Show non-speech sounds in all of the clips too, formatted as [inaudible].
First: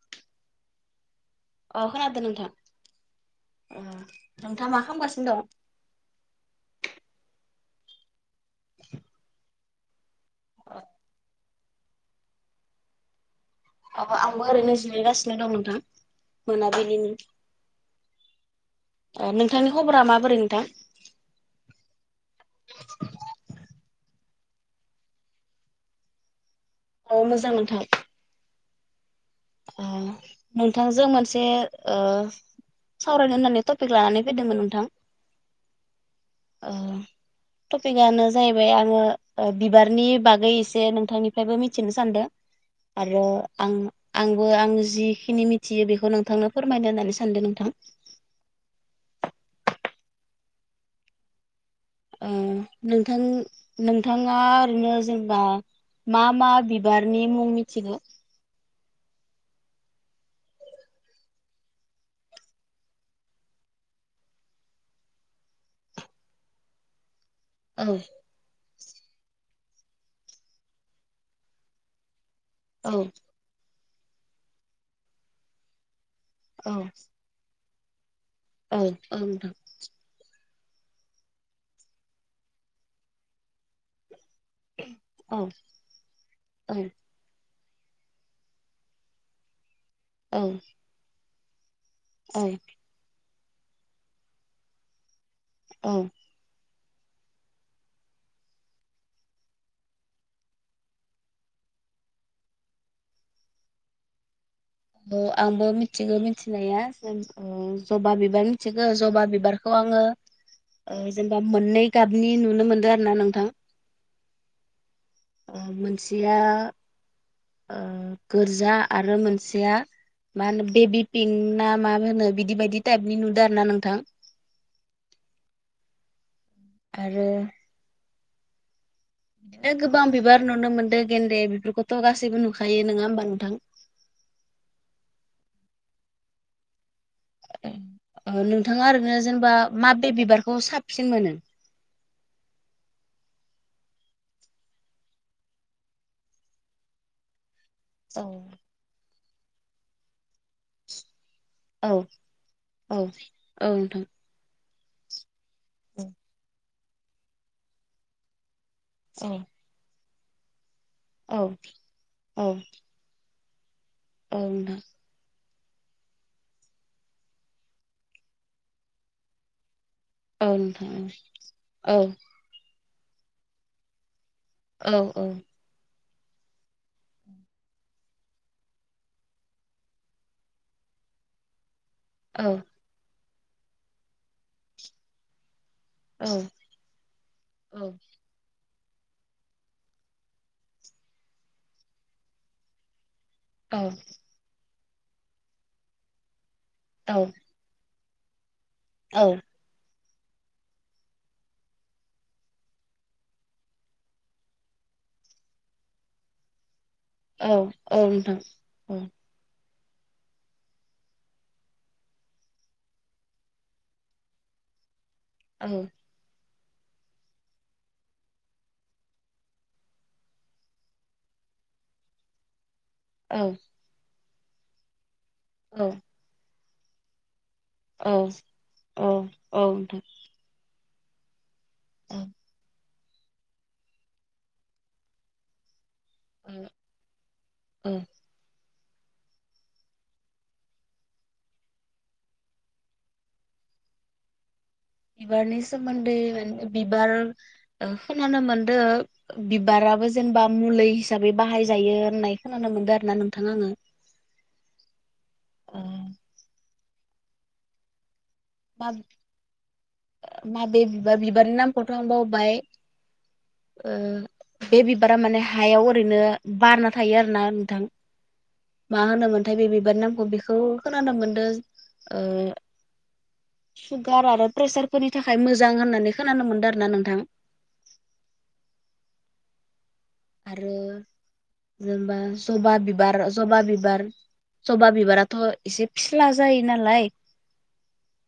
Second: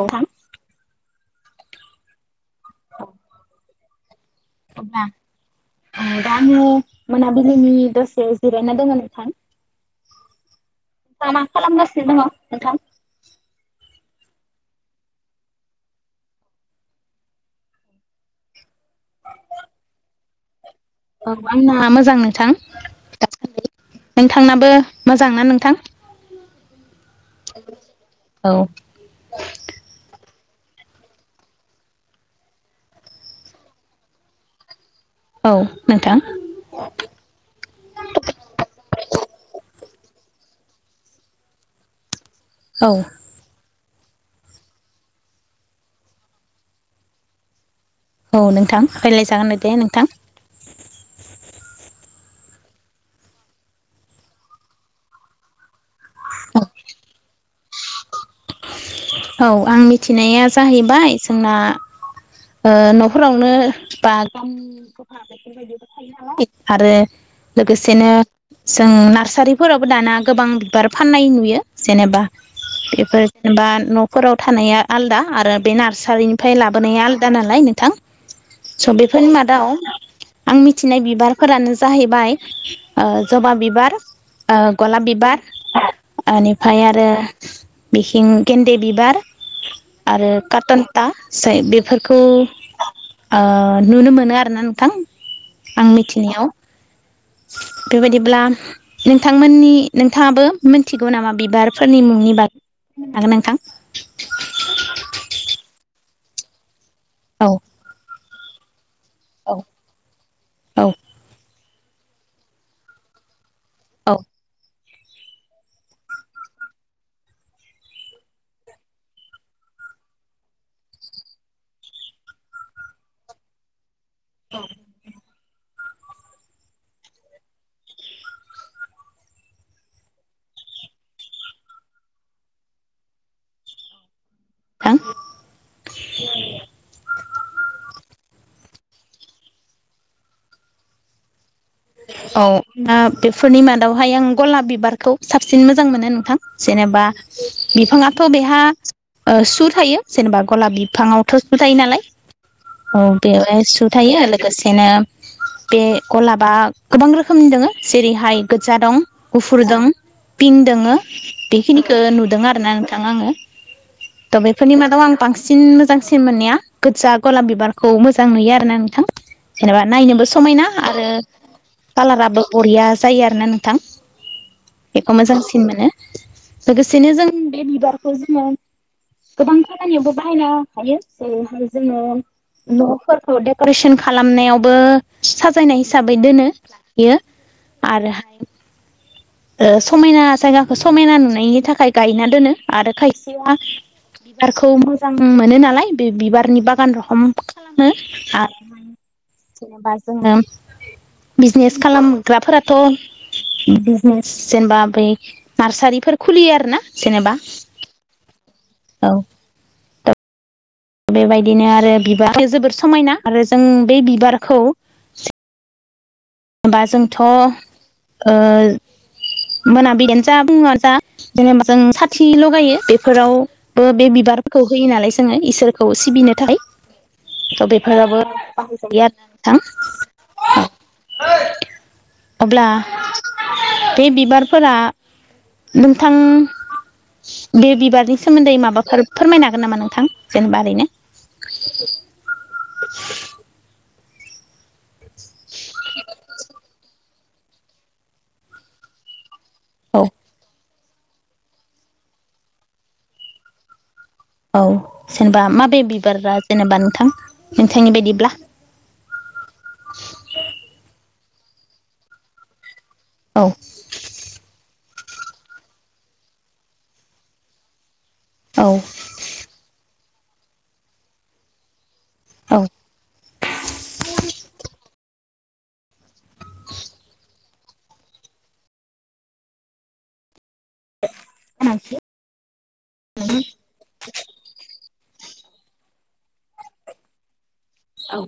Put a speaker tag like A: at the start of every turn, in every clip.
A: औ नोंथां
B: अ खोनादों नोंथां
A: [inaudible]
B: ओ नोंथाङा मा खालामगासिनो दं?
A: [unintelligible] मोनाबिलिनि दासे जिरायना दोङो नोंथां दा मा खालाम खालामगासिनो दङ नोंथां
B: अ आंबो ओरैनो जिरायगासिनो दं नोंथां मोनाबिलिनि [inaudible] ओ नोंथांनि खबरा माबोरै नोंथां [inaudible]
A: औ आंना मोजां नोंथां नोंथांनाबो मोजां ना नोंथां
B: अ मोजां नोंथां
A: औ
B: नोंथांजों मोनसे ओ सावरायनो होननानै टपिक लानानै फैदोंमोन नोंथां
A: औ नोंथां
B: ओ टपिकआनो जाहैबाय आङो बिब बारनि बागै एसे नोंथांनिफ्रायबो मिथिनो सानदों
A: औ
B: आरो आं आंबो आं जिखिनि मिथियो बेखौ नोंथांनो फोरमायनो होननानै सानदों नोंथां
A: औ नोंथां रायलायजागोननो दे नोंथां
B: ओ नोंथां नोंथाङा ओरैनो जेनबा मा मा बिबारनि मुं मिथिगो
A: औ आं मिथिनाया जाहैबाय जोंना ओ न'फोरावनो बागान [unintelligible] आरो
B: औ
A: लोगोसेनो जों नार्सारिफोरावबो दाना गोबां बिबार फाननाय नुयो जेनेबा
B: औ
A: बेफोर जेनेबा न'फोराव थानाया आलदा आरो बे नार्स सारिनिफ्राय
B: औ
A: लाबोनाया आलादा नालाय नोंथां
B: औ
A: स'
B: औ
A: बेफोरनि
B: नोंथां
A: मादाव आं मिथिनाय बिबारफोरानो जाहैबाय ओ जबा बिबार ओ गलाब बिबार
B: औ औ
A: ओनिफ्राय आरो बिथिं गेन दे बिबार आरो कटनका सै बेफोरखौ
B: औ
A: ओ नुनो मोनो आरो ना नोंथां आं
B: औ
A: मिथिनायाव
B: [inaudible]
A: बेबायदिब्ला नोंथांमोननि नोंथाङाबो मिथिगौ नामा बिबारफोरनि मुंनि बाग हागोन नोंथां
B: औ आंबो मिथिगौ मिथिनाया जों
A: औ
B: उम जबा बिबार मिथि गो जबा बिबारखौ आङो
A: औ
B: ओ जेनेबा मोननै गाबनि नुनो मोनदों आरो ना नोंथां
A: औ
B: ओ मोनसेया ओ गोजा आरो मोनसेया मा होनो बेबि पिंक ना मा होनो बिदि बदि टाइपनि नुदों आरो ना नोंथां
A: औ
B: आरो बिदिनो गोबां बिबार नुनो मोनदों गेन्दे बेफोरखौथ' गासैबो नुखायो नोङा होमबा नोंथां [inaudible]
A: हा
B: ओ नोंथाङा ओरैनो जेनेबा माबे बिबारखौ साबसिन मोनो
A: औ दा बेफोरनि मादावहाय आं गलाब बिबारखौ साबसिन मोजां मोनो नोंथां जेने बा बिफाङाथ'
B: औ
A: बेहा सु थायो जेनेबा गलाब बिफाङाव थ'सबो थायो
B: औ
A: नालाय औ बेवहाय सु थायो लोगोसेनो बे गलाबा गोबां रोखोमनि दोङो जेरैहाय गोजा दं
B: औ
A: गुफुर दं पिंक दोङो
B: औ
A: बेखिनिखो नुदों
B: औ
A: आरोना नोंथां आङो
B: औ
A: दा बेफोरनि
B: नोंथां
A: मादाव आं बांसिन बांसिन मोजांसिन मोननाया गोजा गलाम बिबारखौ मोजां नुयो आरोना नोंथां जेनेबा नायनोबो
B: औ
A: समायना
B: नोंथां
A: आरो
B: औ
A: कालाराबो बरिया जायो आरोना नोंथां
B: औ
A: बेखौ
B: औ
A: मोजांसिन मोनो लोगोसेनो जों बे बिबारखौ जोङो गोबां खामानियावबो बाहायनो हायो जोङो
B: औ
A: न'फोरखौ देक'रेसन खालामनायावबो साजायनाय हिसाबै
B: औ
A: दोनो आरो
B: औ
A: आरोहाय समायना जायगाखौ समायना नुनायनि थाखाय गायना दोनो आरो खायसे
B: औ
A: बिबारखौ मोजां मोनो नालाय बे बिबारनि बागान रोखोम
B: औ
A: खालामो
B: औ
A: [inaudible] जोङो बिजनेस खालामग्राफोराथ' जेनेबा बै नार्सारिफोर खुलियो आरो ना। जेनेबा
B: औ नोंथां औ
A: औ बेबायदिनो आरो बिबार जोबोर समायना आरो जों बे बिबारखौ
B: औ
A: जेनेबा जोंथ' मोनाबिलियानो जा बुङनो जा जेनेबा जों साथि लगायो बे
B: औ
A: फोरावबो बे बिबारखौ होयो नालाय जोङो
B: औ
A: इसोरखौ सिबिनोथाय थ' बेफोराबो बाहायजायो आरो नोंथां
B: औ
A: अब्ला बे बिबारफोरा नोंथां
B: औ
A: बे
B: औ
A: बिबारनि सोमोन्दै माबा फोरमायनो हागोन नामा नोंथां जेनेबा ओरैनो
B: बिबारनि सोमोन्दै बिबार खोनानो मोनदों
A: औ
B: बिबाराबो जेनेबा मुलि हिसाबै बाहायजायो होननाय खोनानो मोनदों आरो ना नोंथाङा आङो
A: औ जेनेबा
B: ओ
A: माबे बिबारा जेनेबा नोंथां नोंथांनि बायदिब्ला
B: माबे बिबारनि नामखौथ' आं बावबाय।
A: औ
B: बे बिब बारा माने हायाव ओरैनो बारना थायो आरो ना नोंथां।
A: औ
B: मा होनोमोनथाय बे बिबारनि नामखौ बेखौ खोनानो मोनदों। सुगार आरो प्रेसार फोरनि थाखाय मोजां होननानै मोनै खोनानो मोनदों आरो ना नोंथां। आरो
A: औ
B: जेनेबा जबा बिबार जबा बिबार जबा बिबाराथ' एसे फिस्ला जायो नालाय
A: औ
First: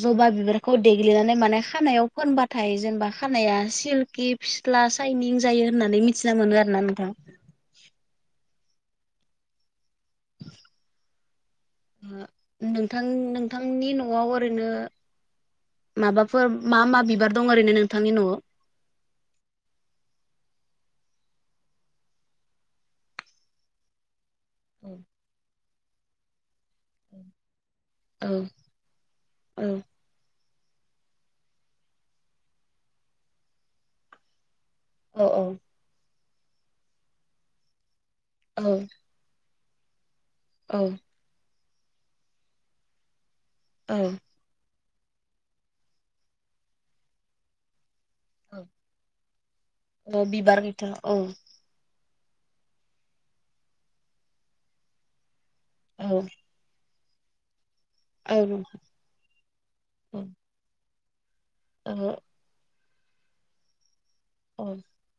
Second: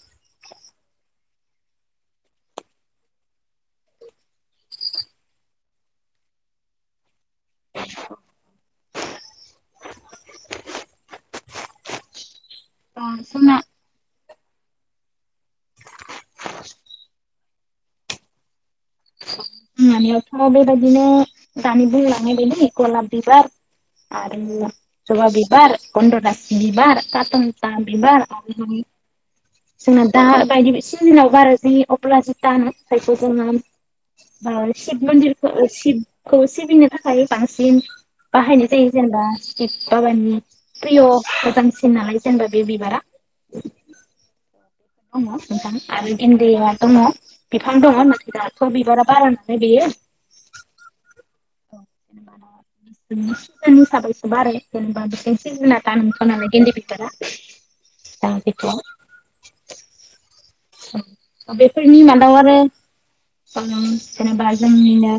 B: जबा बिबारखौ देग्लिनानै माने खानायाव फोनबाथाय जेनेबा खानाया सिलकि फिथ्ला साइनिं जायो होननानै मिथिना मोनो आरो ना नोंथां।
A: ओ
B: नोंथां
A: जोंना
B: नोंथांनि न'आव ओरैनो माबाफोर मा मा बिबार दं ओरैनो नोंथांनि न'आव
A: हानियावथ' बेबायदिनो दानि बुंलांनायबायलै गलाब बिबार आरो जबा बिबार गन्द'राज बिबारा खाथं दा बिबार
B: औ औ
A: जोंना दा बायदि सिजनाव बारा जि अब्ला जु दानो जायखौ जोङो शिब
B: औ
A: मन्दिरखौ शिबखौ सिबिनो थाखाय बांसिन बाहायनाय जायो जेनेबा एफाबानि
B: औ
A: प्रिय' मोजांसिन नालाय जेनेबा बे बिबारा
B: औ
A: दङजां आरो इन्दिया दङ बिफां दङ राथ
B: औ
A: बिबार बारा नालाय बेयो
B: औ बिबार गैथारा औ
A: जेनेबा सिजोन हिसाबैसो बारो आरो
B: औ
A: जेनेबा [unintelligible] [unintelligible]
B: उम
A: बेफोरनि मादाव आरो जेनेबा जोंनिनो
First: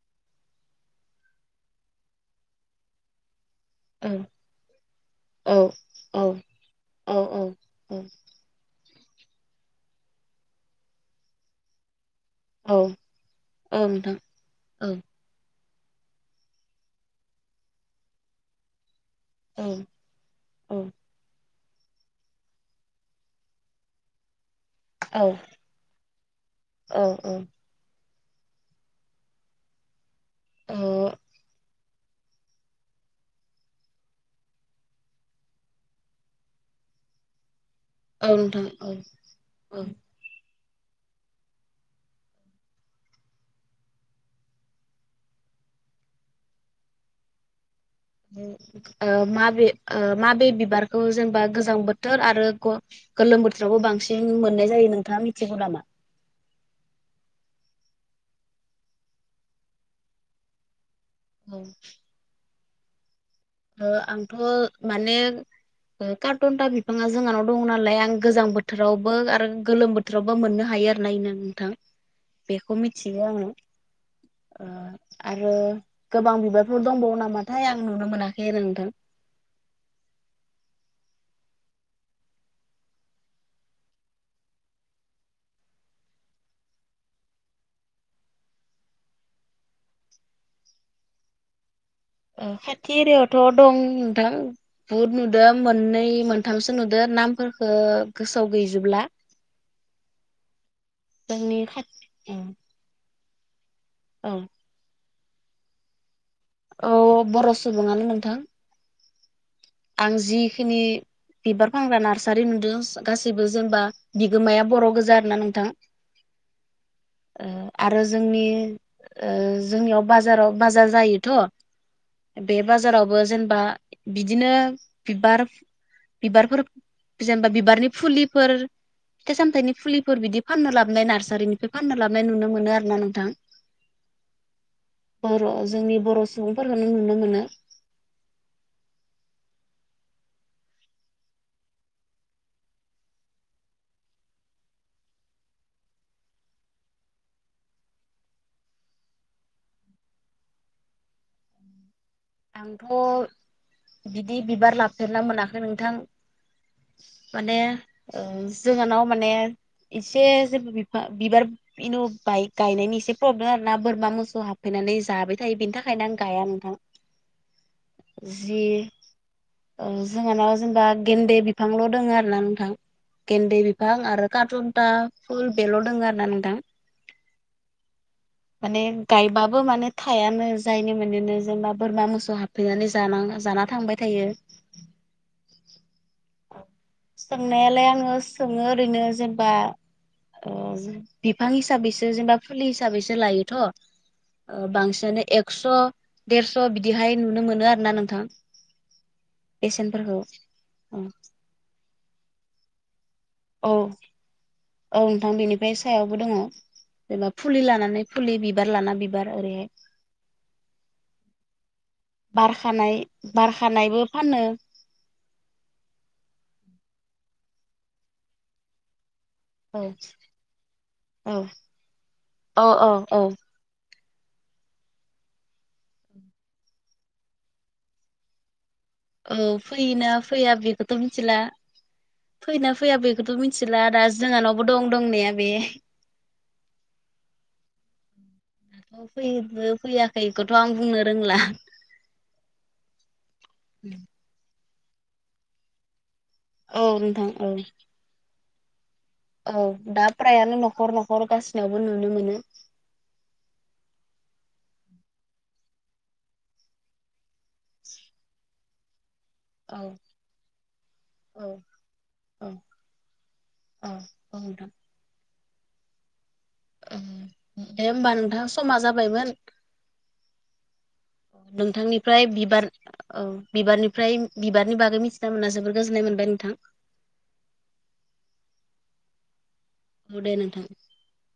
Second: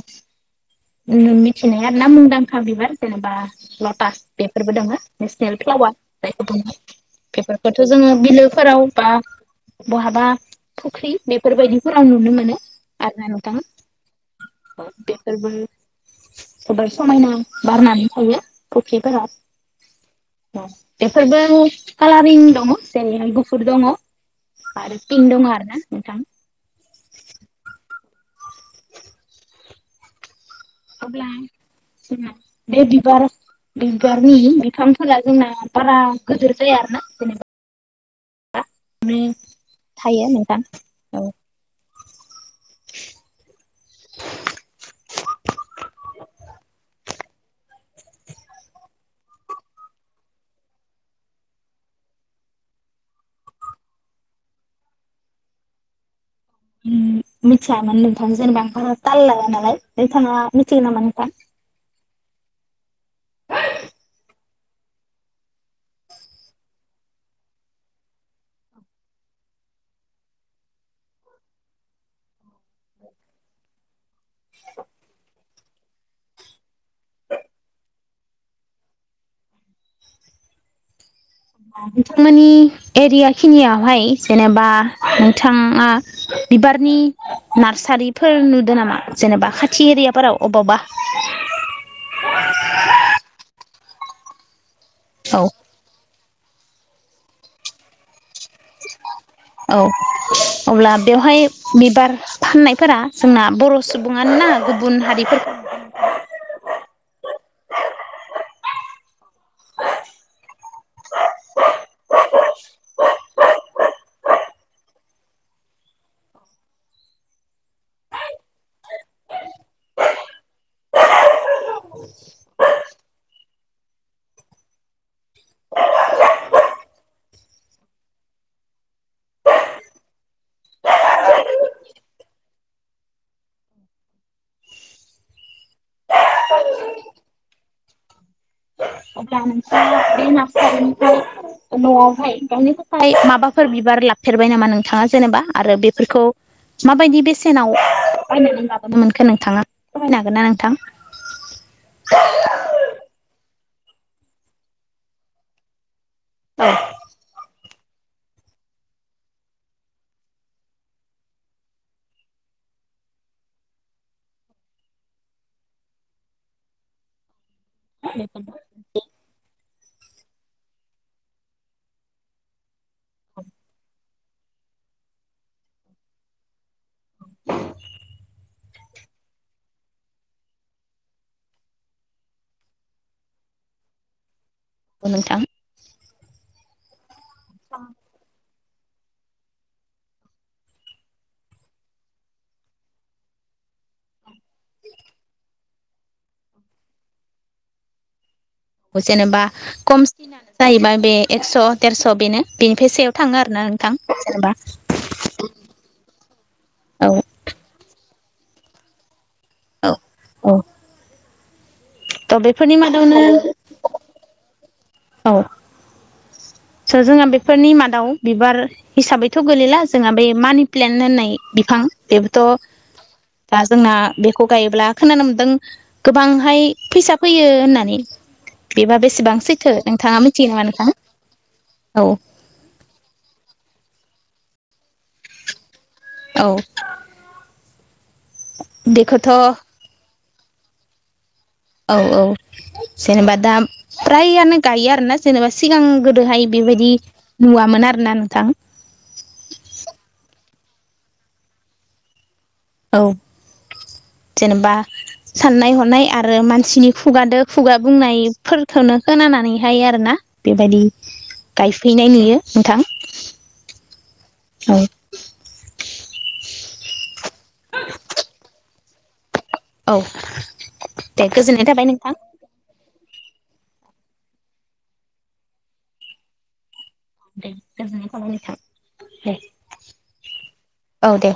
A: मिथिनाया आरो ना मुंदांखा बिबार जेनेबा
B: औ
A: लटास बेफोरबो दङो नेसनेल
B: औ
A: फ्लावार
B: औ
A: जायखौ बुङो
B: औ औ
A: बेफोरखौथ'
B: औ
A: जोङो बिलोफोराव बा बहाबा फुख्रि बेफोरबायदिफोर आं नुनो मोनो
B: औ
A: आरो ना नोंथां
B: औ नोंथां औ
A: बेफोरबो गोबां समायना बारनानै थायो। ब
B: औ
A: [unintelligible]
B: औ
A: बेफोरबो कालारिं दङ' जेरैहाय गुफुर दङ' आरो
B: औ
A: पिनक दङ' आरो ना नोंथां
B: औ औ
A: अब्ला बे बिबार बिबारनि बिफांफोरा जोंना बारा गिदिर जाया आरो ना जेनेबा
B: आऔ नोंथां औ औ ओ
A: ओमफ्रायथायो नोंथां औ
B: [inaudible] ओ माबे ओ माबे बिबारखौ जेनेबा गोजां बोथोर आरो ग गोलोम बोथोरावबो बांसिन मोननाय जायो नोंथाङा मिथिगौ नामा?
A: ओ मिथियामोन नोंथां जेनेबा आं ताल लाया नालाय नोंथाङा मिथिगोन नोंथां?
B: औ ओ आंथ' माने ओ कार्टनटा बिफाङा जोंहानाव दं नालाय आं गोजां बोथोरावबो आरो गोलोम बोथोरावबो मोननो हायो हायो आरोना नायनो नोंथां बेखौ मिथियो आङो आरो गोबां बिबारफोर दंबावो नामाथाय आं नुनो मोना केरांगन [unintelligible]
A: नोंथांमोननि एरिया खिनियावहाय जेनेबा नोंथाङा बिबारनि नार्सारिफोर नुदों नामा जेनेबा खाथि एरियाफोराव अबावबा
B: [inaudible] ओखाथि एरियावथ' दं नोंथां बुहुद
A: औ
B: नुदों मोननै मोन थामसो नुदो नामफोरफोरखौ गोसोयाव गैजोबब्ला
A: औ अब्ला बेवहाय
B: जोंनि
A: बिबार
B: खाथि
A: फाननायफोरा जोंना बर'
B: औ
A: सुबुङानो ना गुबुन हारिफोर
B: औ बर' सुबुङानो नोंथां आं जिखिनि बिबार फानग्रा नार्सारि नुदों गासैबो जेनेबा बिगोमाया बर' गोजा आरोना नोंथां ओ आरो जोंनि ओ जोंनियाव बाजाराव बाजार जायोथ' बे बाजारावबो जेनेबा बिदिनो बिबार बिबारफोर जेनेबा बिबारनि फुलिफोर फिथाइ-सामथायनि फुलिफोर बिदि फाननो लाबोनाय नार्सारिनिफ्राय फाननो लाबोनाय नुनो मोनो आरो ना नोंथां [inaudible] बर' जोंनि बर' सुबुंफोरखौनो नुनो मोनो
A: जानस बे मास खालाम [unintelligible] न'आवहाय गायनो थाखाय माबाफोर बिबार लाफेरबाय नामा नोंथाङा जेनेबा आरो बेफोरखौ माबायदि बेसेनाव बायनानै लाबोनो मोनखो नोंथाङा फोरमायनो हागोन ना नोंथां
B: आंथ' बिदि बिबार लाफेरनो मोनाखै नोंथां
A: औ
B: माने जोंहानाव माने एसे जेबो बिफां बिबार इनाय गायनायनि एसे प्रब्लेम आरोना बोरमा मोसौ हाबफैनाय नानै जाबाय थायो बेनि थाखायनो आं गाया नोंथां जि औ जोंहानाव जेनेबा गेनदे बिफांल' दङ' आरोना नोंथां। गेनदे बिफां आरो कारन्था [unintelligible] फुल बेल' दङ आरो ना नोंथां। माने गायबाबो माने थायानो जायनि मोनो जेनेबा बोरमा मोसौ हाबफैनानै जालाङो जाना थांबाय थायो।
A: नोंथां
B: सोंनायालाय आङो सोङो ओरैनो जेनेबा अ बिफां हिसाबैसो जेनेबा फुलि हिसाबैसो लायोथ' बांसिनानो एक्स' देरस' बिदिहाय नुनो मोनो आरोना नोंथां।
A: जेनेबा
B: बेसेनफोरखौ
A: खमसिनानो जाहैबाय बे
B: औ
A: एक्स' देरस' बेनो बेनिफ्राय सायाव। थाङो आरोना
B: औ
A: नोंथां जेनेबा
B: औ नोंथां बेनिफ्राय सायावबो दङ
A: औ
B: एबा फुलि लानानै फुलि बिबार लाना बिबार ओरैहाय।
A: औ औ थ' बेफोरनि
B: बारखानाय
A: मादावनो
B: बारखानायबो फानो
A: औ। सो जोंहा बेफोरनि मादाव बिबार हिसाबै। थ' गोलैला
B: औ
A: जोंहा बे मानि प्लेन्ट होननाय
B: औ
A: बिफां बेबोथ'
B: औ औ औ
A: दा जोंना। बेखौ गायोब्ला खोनानो मोनदों गोबांहाय फैसा फैयो होननानै। बेबा बेसेबां सैथो नोंथाङा मिथियो नामा नोंथां।
B: ला
A: औ
B: फैयोना फैया बेखौथ' मिथिला दा जोंहानावबो दं दंनाया बे
A: औ। बेखौथ'
B: फैयोबो
A: औ
B: फैयाखैखौथ' आं बुंनो रोंला।
A: औ औ जेनेबा दा फ्रायानो गायो आरोना जेनेबा सिगां गो दोहाय
B: औ
A: बेबायदि
B: नोंथां औ
A: नुवामोन आरो ना नोंथां।
B: औ दा फ्रायानो न'खर न'खर गासिनावबो नुनो मोनो।
A: औ जेनेबा साननाय हनाय आरो मानसिनि खुगादो। खुगा बुंनायफोरखौनो खोनानानैहाय
B: औ
A: आरो ना बेबायदि
B: औ
A: गायफैनाय नुयो
B: औ
A: नोंथां।
B: औ औ नोंथां
A: औ।
B: दे होमबा नोंथां समा जाबायमोन
A: औ दे गोजोननाय थाबाय नोंथां
B: नोंथांनिफ्राय बिबार औ बिबारनिफ्राय बिबारनि बागै मिथिना मोनना जोबोर गोजोननाय मोनबाय नोंथां।
A: दे गोजोननाय थाबाय नोंथां दे।
B: औ दे नोंथां।
A: औ दे